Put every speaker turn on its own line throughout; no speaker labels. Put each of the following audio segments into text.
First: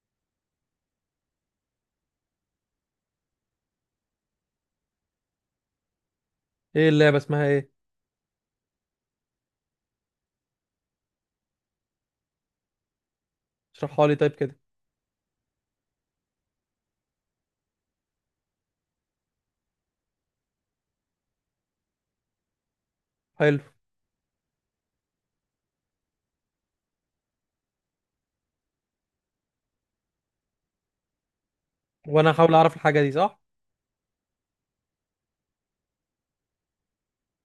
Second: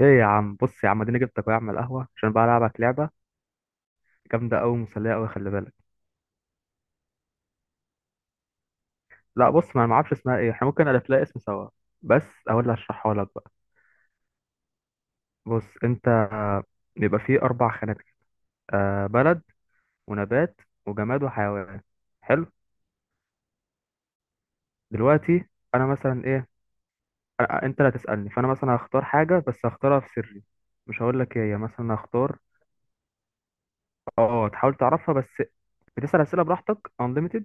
ايه يا عم، بص يا عم، اديني جبتك أهو يا عم القهوه عشان بقى العبك لعبه جامده قوي، مسليه قوي، خلي بالك.
ايه اللعبة اسمها ايه؟
لا بص، ما انا ما اعرفش اسمها ايه، احنا ممكن الف لها اسم سوا بس. اقول اللي هشرحها لك بقى.
اشرحها لي طيب كده.
بص انت، بيبقى فيه اربع خانات كده. بلد ونبات وجماد وحيوان. حلو.
حلو.
دلوقتي انا مثلا ايه، انت اللي هتسالني فانا مثلا هختار حاجه بس هختارها في سري. مش هقول لك ايه هي. مثلا
وانا
هختار.
هحاول اعرف الحاجة دي صح.
اه تحاول تعرفها بس. بتسأل أسئلة براحتك unlimited.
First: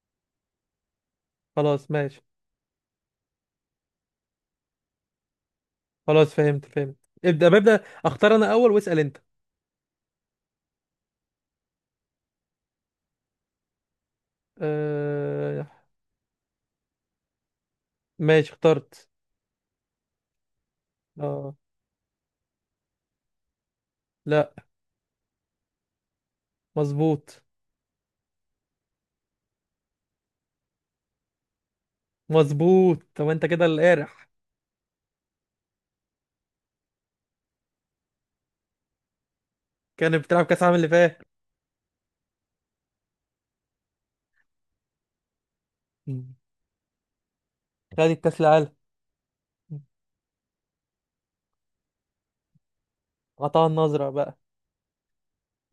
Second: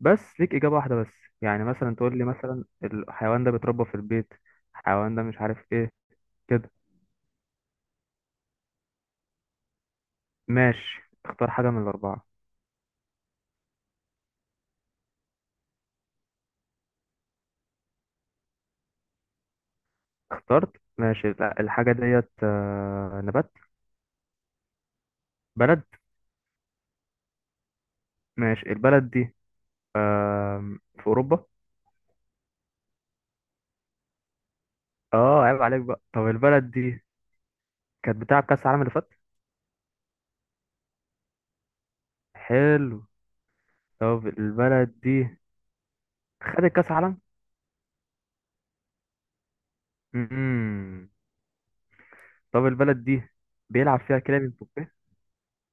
بس ليك إجابة واحدة بس. يعني
خلاص
مثلا تقول
ماشي.
لي مثلا الحيوان ده بيتربى في البيت. الحيوان ده مش عارف ايه.
خلاص فهمت
كده.
فهمت ابدأ ببدأ. اختار انا اول واسأل انت.
ماشي، اختار حاجة من الأربعة.
آه... ماشي اخترت.
اخترت. ماشي،
اه.
لا الحاجة ديت نبات.
لا.
بلد.
مظبوط.
ماشي، البلد دي في أوروبا.
مظبوط طب انت كده القارح.
اه، عيب عليك بقى. طب البلد دي كانت بتلعب كأس العالم اللي فات.
كان بتلعب كاس العالم اللي فات.
حلو. طب البلد دي
مم.
خدت كأس
خد الكاس العالم.
عالم. طب البلد دي
قطع
بيلعب
النظرة
فيها
بقى.
كيليان امبابي.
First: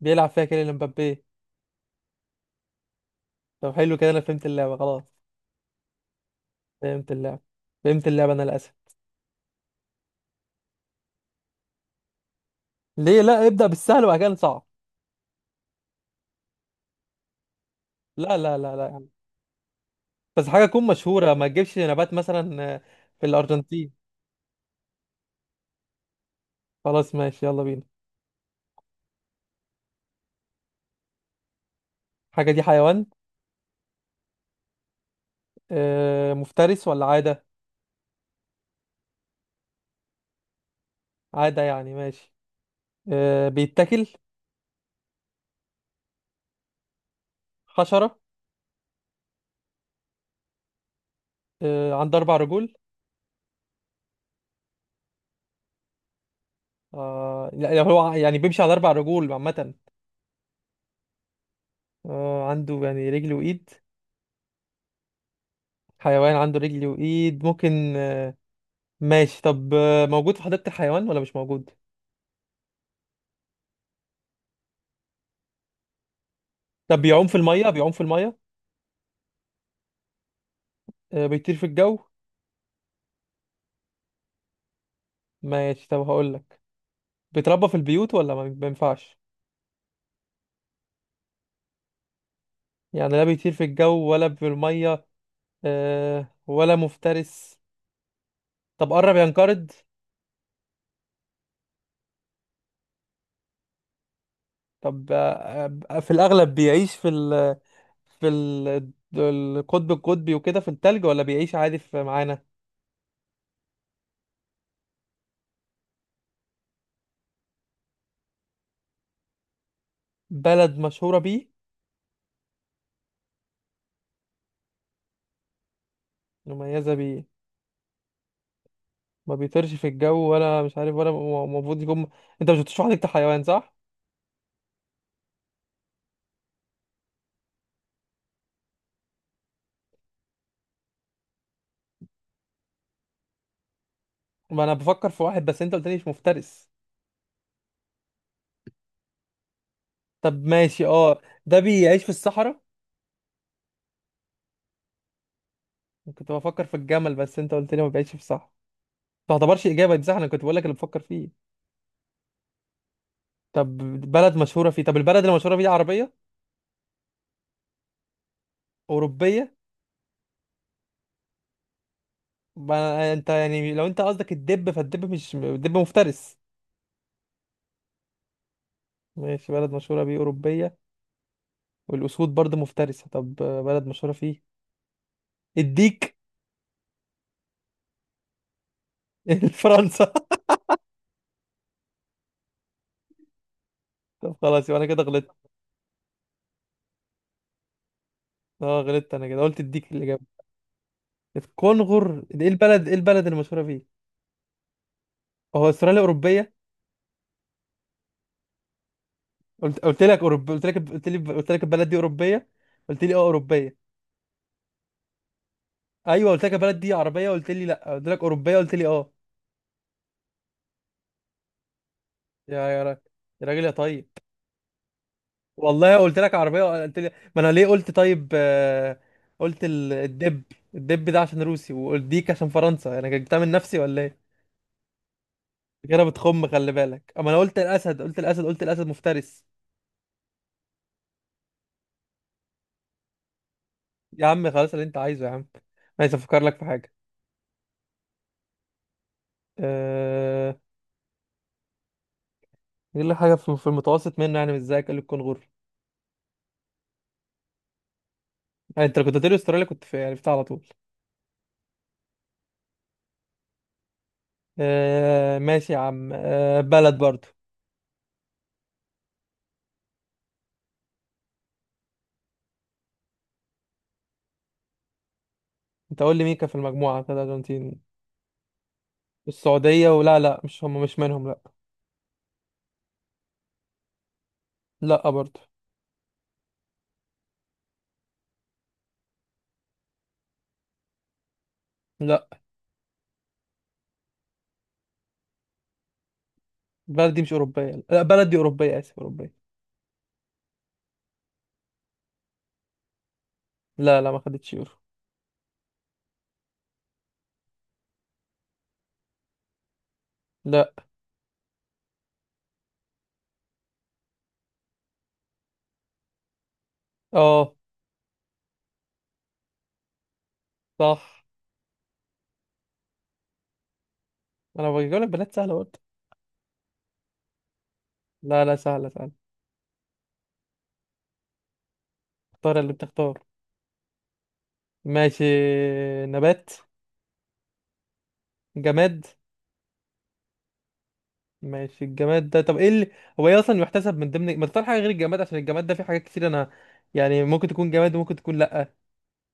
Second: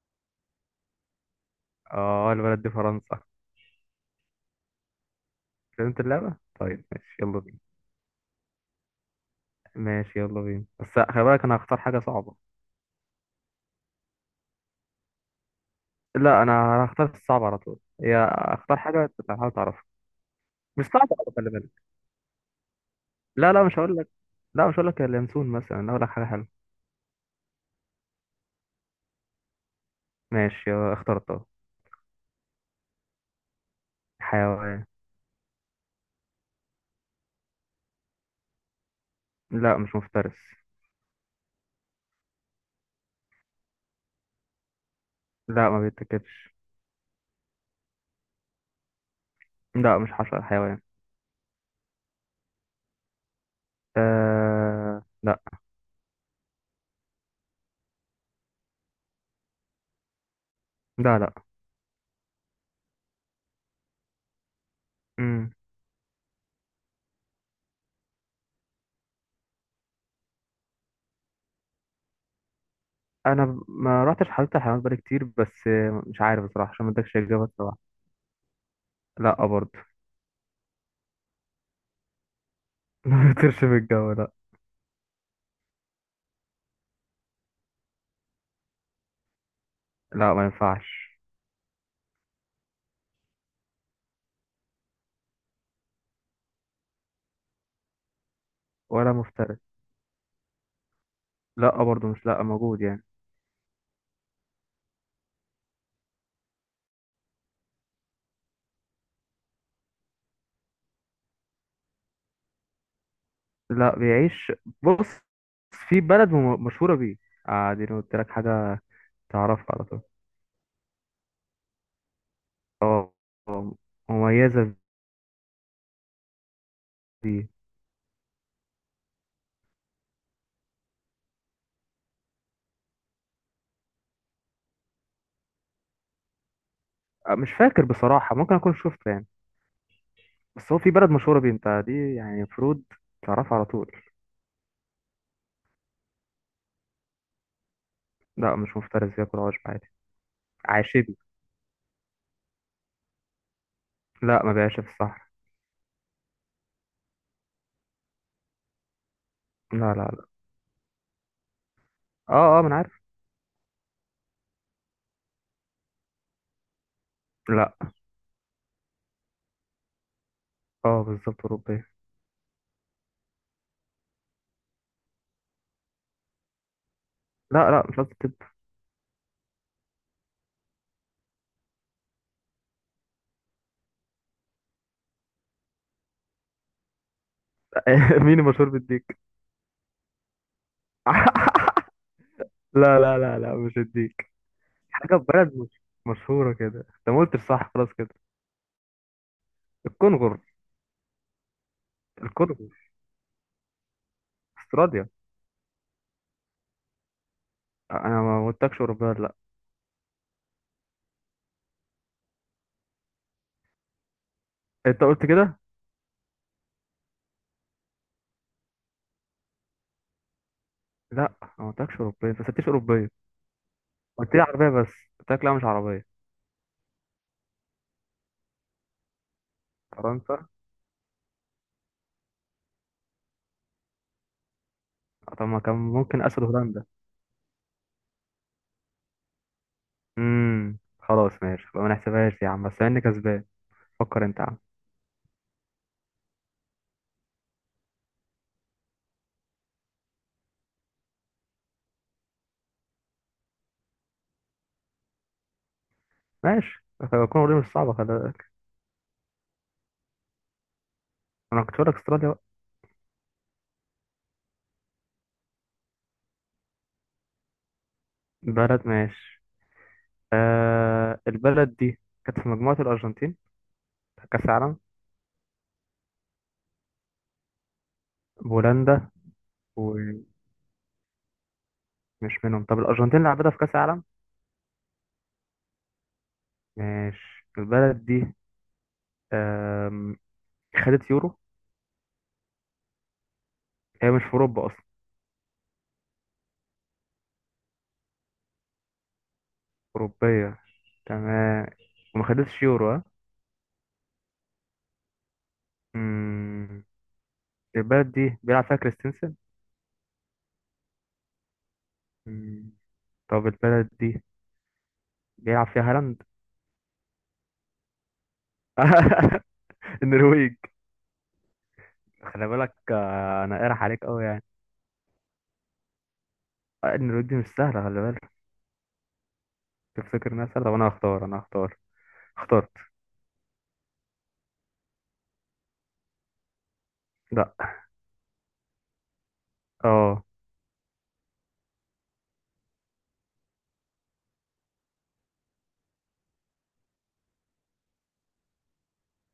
بيلعب فيها كيليان مبابي.
اه، البلد دي فرنسا.
طب حلو كده انا فهمت اللعبة خلاص.
فهمت اللعبة، طيب
فهمت
ماشي يلا
اللعبة.
بينا.
فهمت اللعبة انا للاسف.
ماشي يلا بينا، بس خلي بالك انا هختار حاجة صعبة.
ليه؟ لا ابدأ بالسهل وبعد كده نصعب.
لا، انا هختار الصعب على طول، هي
لا لا لا
اختار حاجة
لا
أنت تحاول تعرفها.
بس حاجة تكون
مش صعبة
مشهورة
أوي،
ما
خلي
تجيبش
بالك.
نبات مثلا، في
لا لا، مش
الأرجنتين.
هقول لك. لا، مش هقول لك اليانسون مثلا، أنا هقول لك حاجة حلوة.
خلاص ماشي يلا بينا.
ماشي، اخترتها.
حاجة دي حيوان؟
حيوان.
مفترس ولا عادة؟
لا، مش مفترس.
عادة يعني، ماشي. بيتاكل؟
لا، ما بيتاكلش.
حشرة؟
لا مش حشرة، حيوان.
عنده أربع رجول؟
لا.
لا هو يعني بيمشي على أربع رجول عامة؟
لا لا.
عنده يعني رجل وإيد؟
مم.
حيوان عنده رجل وإيد ممكن ماشي. طب موجود في حديقة الحيوان ولا مش موجود؟
انا ما رحتش حديقه الحيوانات بقالي كتير، بس مش عارف بصراحه عشان ما
طب
ادكش
بيعوم في
اجابه
المية
بصراحه.
بيعوم في المية
لا برضه.
بيطير في الجو؟
ما بيطيرش في الجو، لا.
ماشي طب هقولك، بيتربى في البيوت ولا ما ينفعش؟
لا، ما ينفعش.
يعني لا بيطير في الجو ولا في المية، ولا مفترس. طب
ولا
قرب ينقرض؟
مفترس. لا برضه، مش لا موجود يعني.
طب في الأغلب بيعيش في ال القطب القطبي وكده في التلج ولا بيعيش عادي في معانا؟
لا بيعيش. بص. في بلد مشهوره بيه. دي أنا قلت لك حاجه تعرفها على طول.
بلد مشهورة بيه؟
اه. آه، مميزه
مميزة بيه؟
بيه.
ما بيطيرش في الجو ولا مش عارف ولا المفروض يكون. انت مش بتشرح لي انت حيوان، صح؟
مش فاكر بصراحه، ممكن اكون شفته يعني. بس هو في بلد مشهوره بيه انت، دي يعني المفروض تعرفها على طول.
ما انا بفكر في واحد بس انت قلت لي مش مفترس.
لا، مش مفترس، بياكل عشب عادي.
طب ماشي،
عاشبي.
اه ده بيعيش في الصحراء؟
لا، ما بيعيش في الصحراء.
كنت بفكر في الجمل بس انت قلت لي ما بيعيش في الصحراء. ما تعتبرش
لا لا
اجابه دي صح، انا
لا.
كنت بقول لك اللي بفكر فيه.
اه اه، ما انا عارف.
طب بلد مشهوره فيه؟ طب البلد اللي مشهوره بيه عربيه؟
لا.
اوروبيه؟
اه، بالظبط اوروبيه.
ما انت يعني لو انت قصدك الدب، فالدب مش مفترس.
لا لا، مش قصدي طب.
ماشي بلد مشهوره بيه اوروبيه، والاسود برضه مفترسه. طب بلد مشهوره فيه الديك؟
مين المشهور بالديك؟
فرنسا.
لا لا لا لا، مش الديك.
طب خلاص، يبقى انا كده
حاجه في
غلطت.
بلد مش مشهوره كده، انت ما قلتش صح، خلاص كده.
اه غلطت انا كده، قلت الديك
الكونغر.
الاجابه. الكونغر؟ ايه
الكونغر.
البلد؟ ايه البلد اللي مشهوره فيه؟
استراليا.
هو استراليا اوروبيه؟
انا ما قلتلكش اوروبيه، ولا لا؟
قلت لك اوروبيه. قلت لي قلت لك البلد دي اوروبيه، قلت لي اه اوروبيه.
انت قلت كده.
ايوه قلت لك يا بلد دي عربيه، قلت لي لا، قلت لك اوروبيه، قلت لي اه.
لا، أنا ما قلتلكش اوروبيه، انت ما
يا
سالتنيش
يا راجل،
اوروبيه.
يا راجل يا طيب.
قلت لي عربيه بس. قلت لك لا، مش
والله
عربيه.
قلت لك عربيه، قلت لي ما انا ليه قلت طيب، قلت الدب.
فرنسا.
الدب ده عشان روسي والديك عشان فرنسا، انا جبتها من نفسي ولا ايه؟
طب ما كان
كده
ممكن اسد
بتخم، خلي
هولندا.
بالك. اما انا قلت الاسد، قلت الاسد، قلت الاسد مفترس.
خلاص ماشي بقى، ما نحسبهاش يا عم، بس انا كسبان. فكر
يا
انت يا
عم
عم.
خلاص اللي انت عايزه يا عم. عايز افكر لك في حاجه. أه... يقول لك حاجه في المتوسط منه، يعني مش زيك، قال لي الكونغر.
ماشي. كونغو دي مش صعبة، خلي بالك.
يعني انت لو كنت هتقولي استراليا كنت في عرفتها على طول.
أنا كنت بقولك أستراليا بقى.
ماشي يا عم. بلد برضو.
بلد، ماشي. البلد دي كانت في مجموعة الأرجنتين بتاع كأس العالم.
انت قول لي مين كان في المجموعة بتاعت الأرجنتين؟
بولندا.
السعودية
ومش
ولا لا؟ مش هم، مش منهم؟ لا،
منهم. طب الأرجنتين لعبتها في كأس العالم.
لا برضه،
ماشي، البلد دي آم، خدت يورو؟
لا.
هي مش في أوروبا أصلا.
بلدي مش أوروبية. لا بلدي أوروبية، آسف، أوروبية.
أوروبية. تمام. وما خدتش يورو، ها؟
لا لا ما خدتش يورو.
مم. البلد دي بيلعب فيها كريستنسن.
لا.
مم. طب البلد دي بيلعب فيها هالاند.
اه
النرويج.
صح.
خلي بالك، انا قارح عليك قوي يعني.
أنا بجيب لك بلاد سهلة برضه.
ان الرود دي مش سهله، خلي بالك.
لا لا، سهلة سهلة.
تفتكر انها سهله؟ طب انا هختار انا هختار.
اختار
اخترت.
اللي بتختار. ماشي. نبات.
لا.
جماد.
اه.
ماشي الجماد ده، طب ايه اللي، هو ايه اصلا يحتسب من ضمن ما تختار حاجة غير الجماد، عشان الجماد ده فيه حاجات كتير. انا يعني ممكن تكون جماد وممكن تكون لا.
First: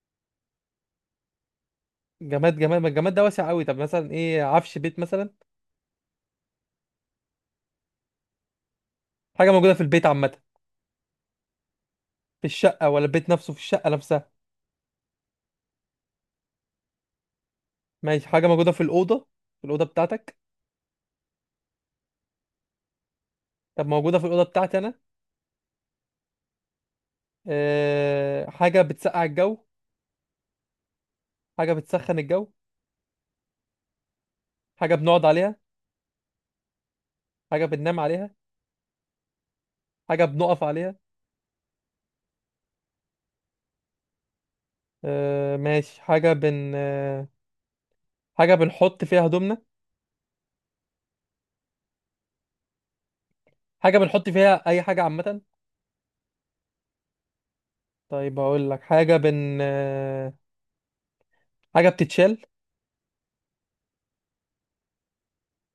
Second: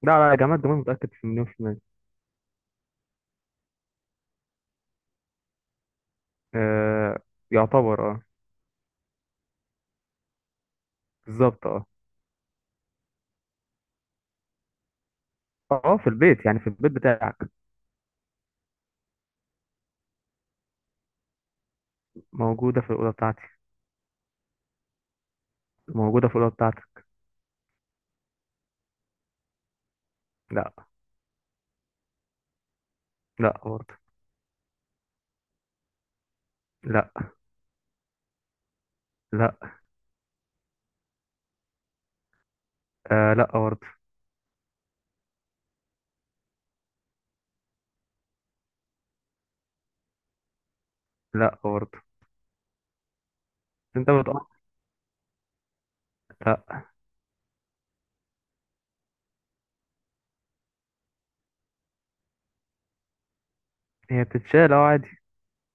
لا لا يا جماعه، الجمال متاكد في مليون في المية.
جماد جماد، ما الجماد ده واسع قوي. طب مثلا ايه، عفش بيت مثلا؟
آه يعتبر، اه.
حاجه موجوده في البيت عامه؟
بالظبط، اه.
في الشقه ولا البيت نفسه، في الشقه نفسها؟
اه، في البيت يعني في البيت بتاعك.
ماشي حاجه موجوده في الاوضه؟ في الاوضه بتاعتك.
موجوده في الاوضه بتاعتي.
طب موجوده في الاوضه بتاعتي انا.
موجوده في الاوضه بتاعتك.
حاجه بتسقع الجو؟
لا.
حاجه بتسخن الجو؟
لا برضه.
حاجه بنقعد عليها؟
لا.
حاجه بننام عليها؟
لا.
حاجه بنقف عليها؟
لا برضه.
ماشي. حاجه بنحط فيها هدومنا؟
لا برضه.
حاجه
انت
بنحط
بتقطع.
فيها اي حاجه عامه؟
لا.
طيب هقول لك، حاجه بتتشال؟
هي بتتشال، اه، عادي.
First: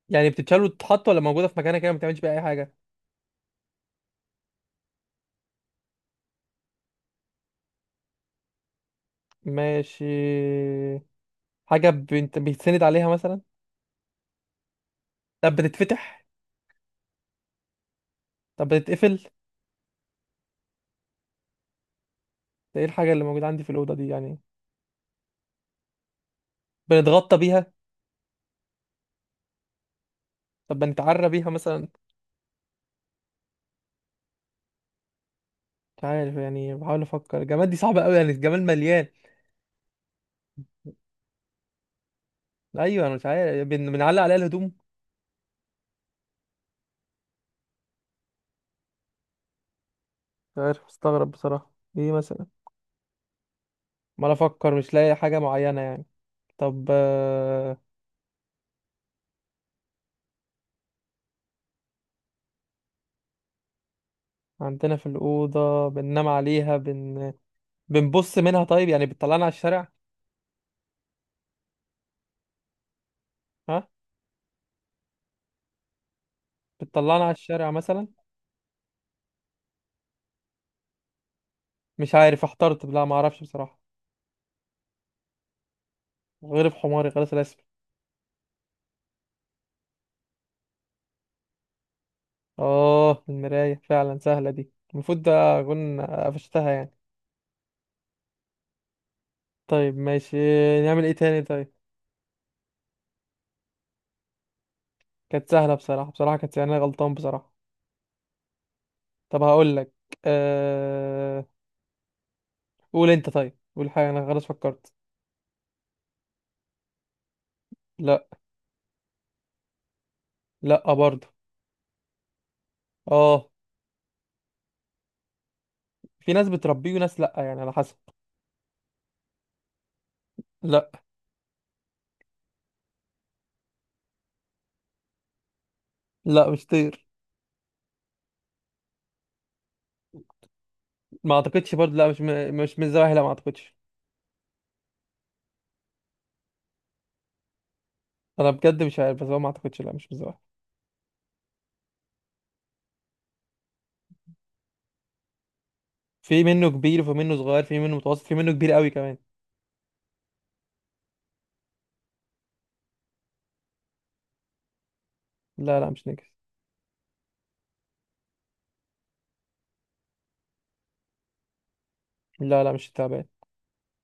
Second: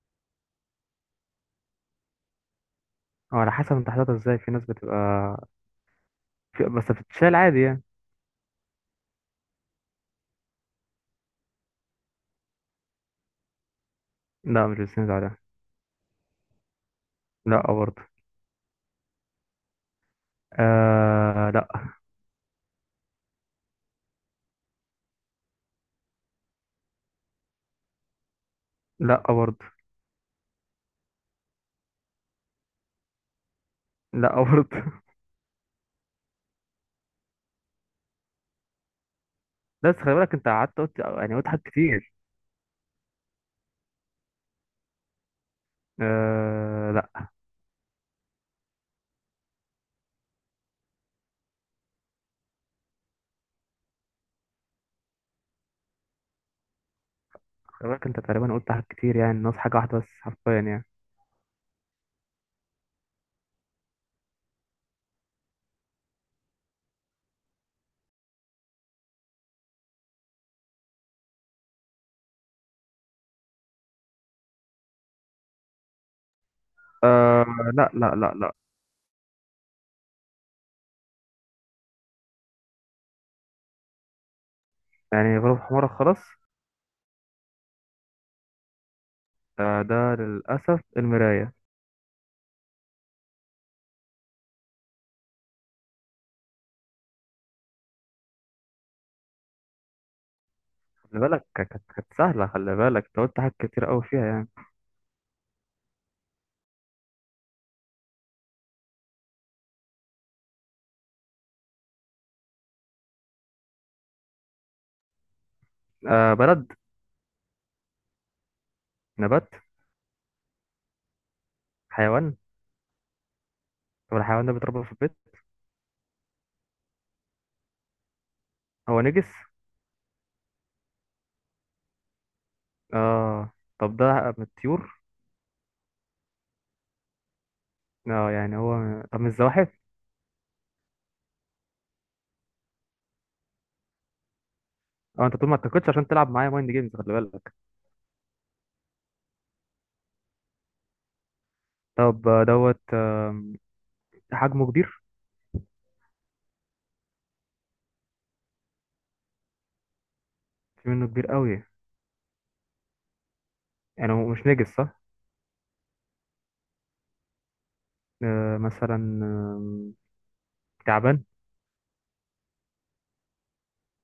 يعني بتتشال وتتحط ولا موجوده في مكانها كده ما بتعملش بيها اي حاجه؟
اه، على حسب انت حاططها ازاي، في ناس بتبقى بس بتتشال عادي يعني.
ماشي. حاجة بنت بيتسند عليها مثلا؟
لا، مش بتسند عليها.
طب بتتفتح؟
لا برضه.
طب بتتقفل؟
لا.
ده ايه الحاجة اللي موجودة عندي في الأوضة دي يعني؟ بنتغطى بيها؟
لا برضه.
طب بنتعرى بيها مثلا؟
لا برضه.
مش عارف يعني، بحاول أفكر، الجمال دي صعبة أوي يعني، الجمال مليان.
بس خلي بالك انت قعدت قلت يعني قلت حاجات كتير.
أيوة أنا مش عارف، بنعلق عليها الهدوم؟
لا.
مش عارف، مستغرب بصراحة. ايه مثلا؟ ما أنا أفكر مش لاقي حاجة معينة يعني. طب
خلي بالك انت تقريبا قلت حاجات كتير يعني، ناقص حاجة واحدة بس حرفيا يعني.
عندنا في الأوضة بننام عليها، بنبص منها طيب يعني، بتطلعنا على الشارع؟ ها؟ بتطلعنا على
آه.
الشارع
لا
مثلا؟
لا لا لا.
مش عارف احترت. لا ما اعرفش بصراحة.
يعني غروب حمارك خلاص.
غريب حماري خلاص الاسم.
آه، ده للأسف المراية.
اه المراية فعلا، سهلة دي المفروض ده اكون قفشتها يعني. طيب ماشي. نعمل ايه
خلي
تاني
بالك كانت
طيب؟
كانت سهلة، خلي بالك انت قلت حاجات كتير قوي فيها يعني.
كانت سهلة بصراحة، بصراحة كانت، يعني أنا غلطان بصراحة. طب هقول لك، أه... قول انت طيب، قول حاجة، انا خلاص فكرت.
بلد.
لا.
نبات.
لا برضه.
حيوان.
اه.
طب الحيوان ده بيتربى في البيت؟
في ناس بتربيه وناس لا، يعني على حسب.
هو نجس؟
لا.
اه. طب ده من الطيور؟
لا مش طير.
اه يعني، هو طب من الزواحف؟
ما اعتقدش برضه، لا مش م... مش من الزواحف لا، ما اعتقدش.
اه انت طول ما اتكتش عشان تلعب معايا مايند جيمز، خلي بالك.
انا بجد مش عارف، بس هو ما اعتقدش، لا مش من الزواحف.
طب دوت حجمه كبير؟
في منه كبير وفي منه صغير، في منه متوسط، في منه كبير قوي كمان.
في منه كبير قوي. يعني هو مش نجس، صح؟
لا لا مش نجس.
مثلا تعبان؟
لا لا مش التعبان.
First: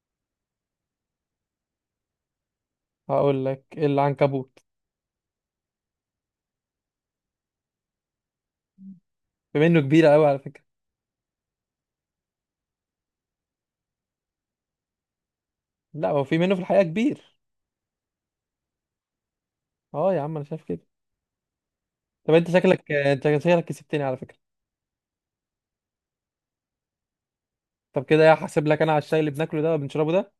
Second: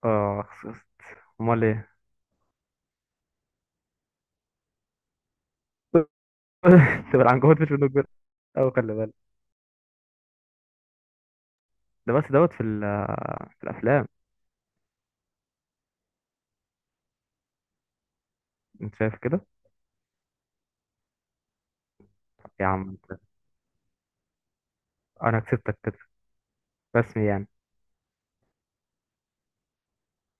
اه، خسست. امال ايه؟
هقول لك العنكبوت.
تبقى العنكبوت؟ مش منه كبير قوي، خلي بالك.
بما انه كبير قوي على فكره.
ده بس دوت في الافلام.
لا هو في منه في الحقيقه كبير.
انت شايف كده؟
اه يا عم انا شايف كده. طب انت
يا
شكلك،
عم.
انت شكلك كسبتني على فكره.
انا كسبتك كده، رسمي يعني.
طب كده يا هحاسب لك انا على الشاي اللي بناكله ده وبنشربه ده.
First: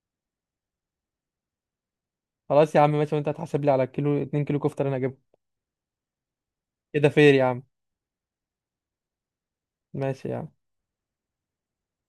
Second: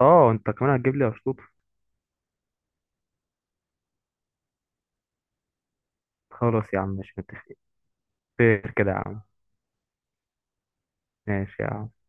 اه انت كمان هتجيب لي اشطوط.
خلاص يا عم ماشي، وانت هتحاسب لي على كيلو 2 كيلو كفته اللي انا هجيبها.
خلاص يا عم،
كده
مش
فير يا
متفقين.
عم.
خير كده يا عم.
ماشي يا عم.
ماشي يا عم.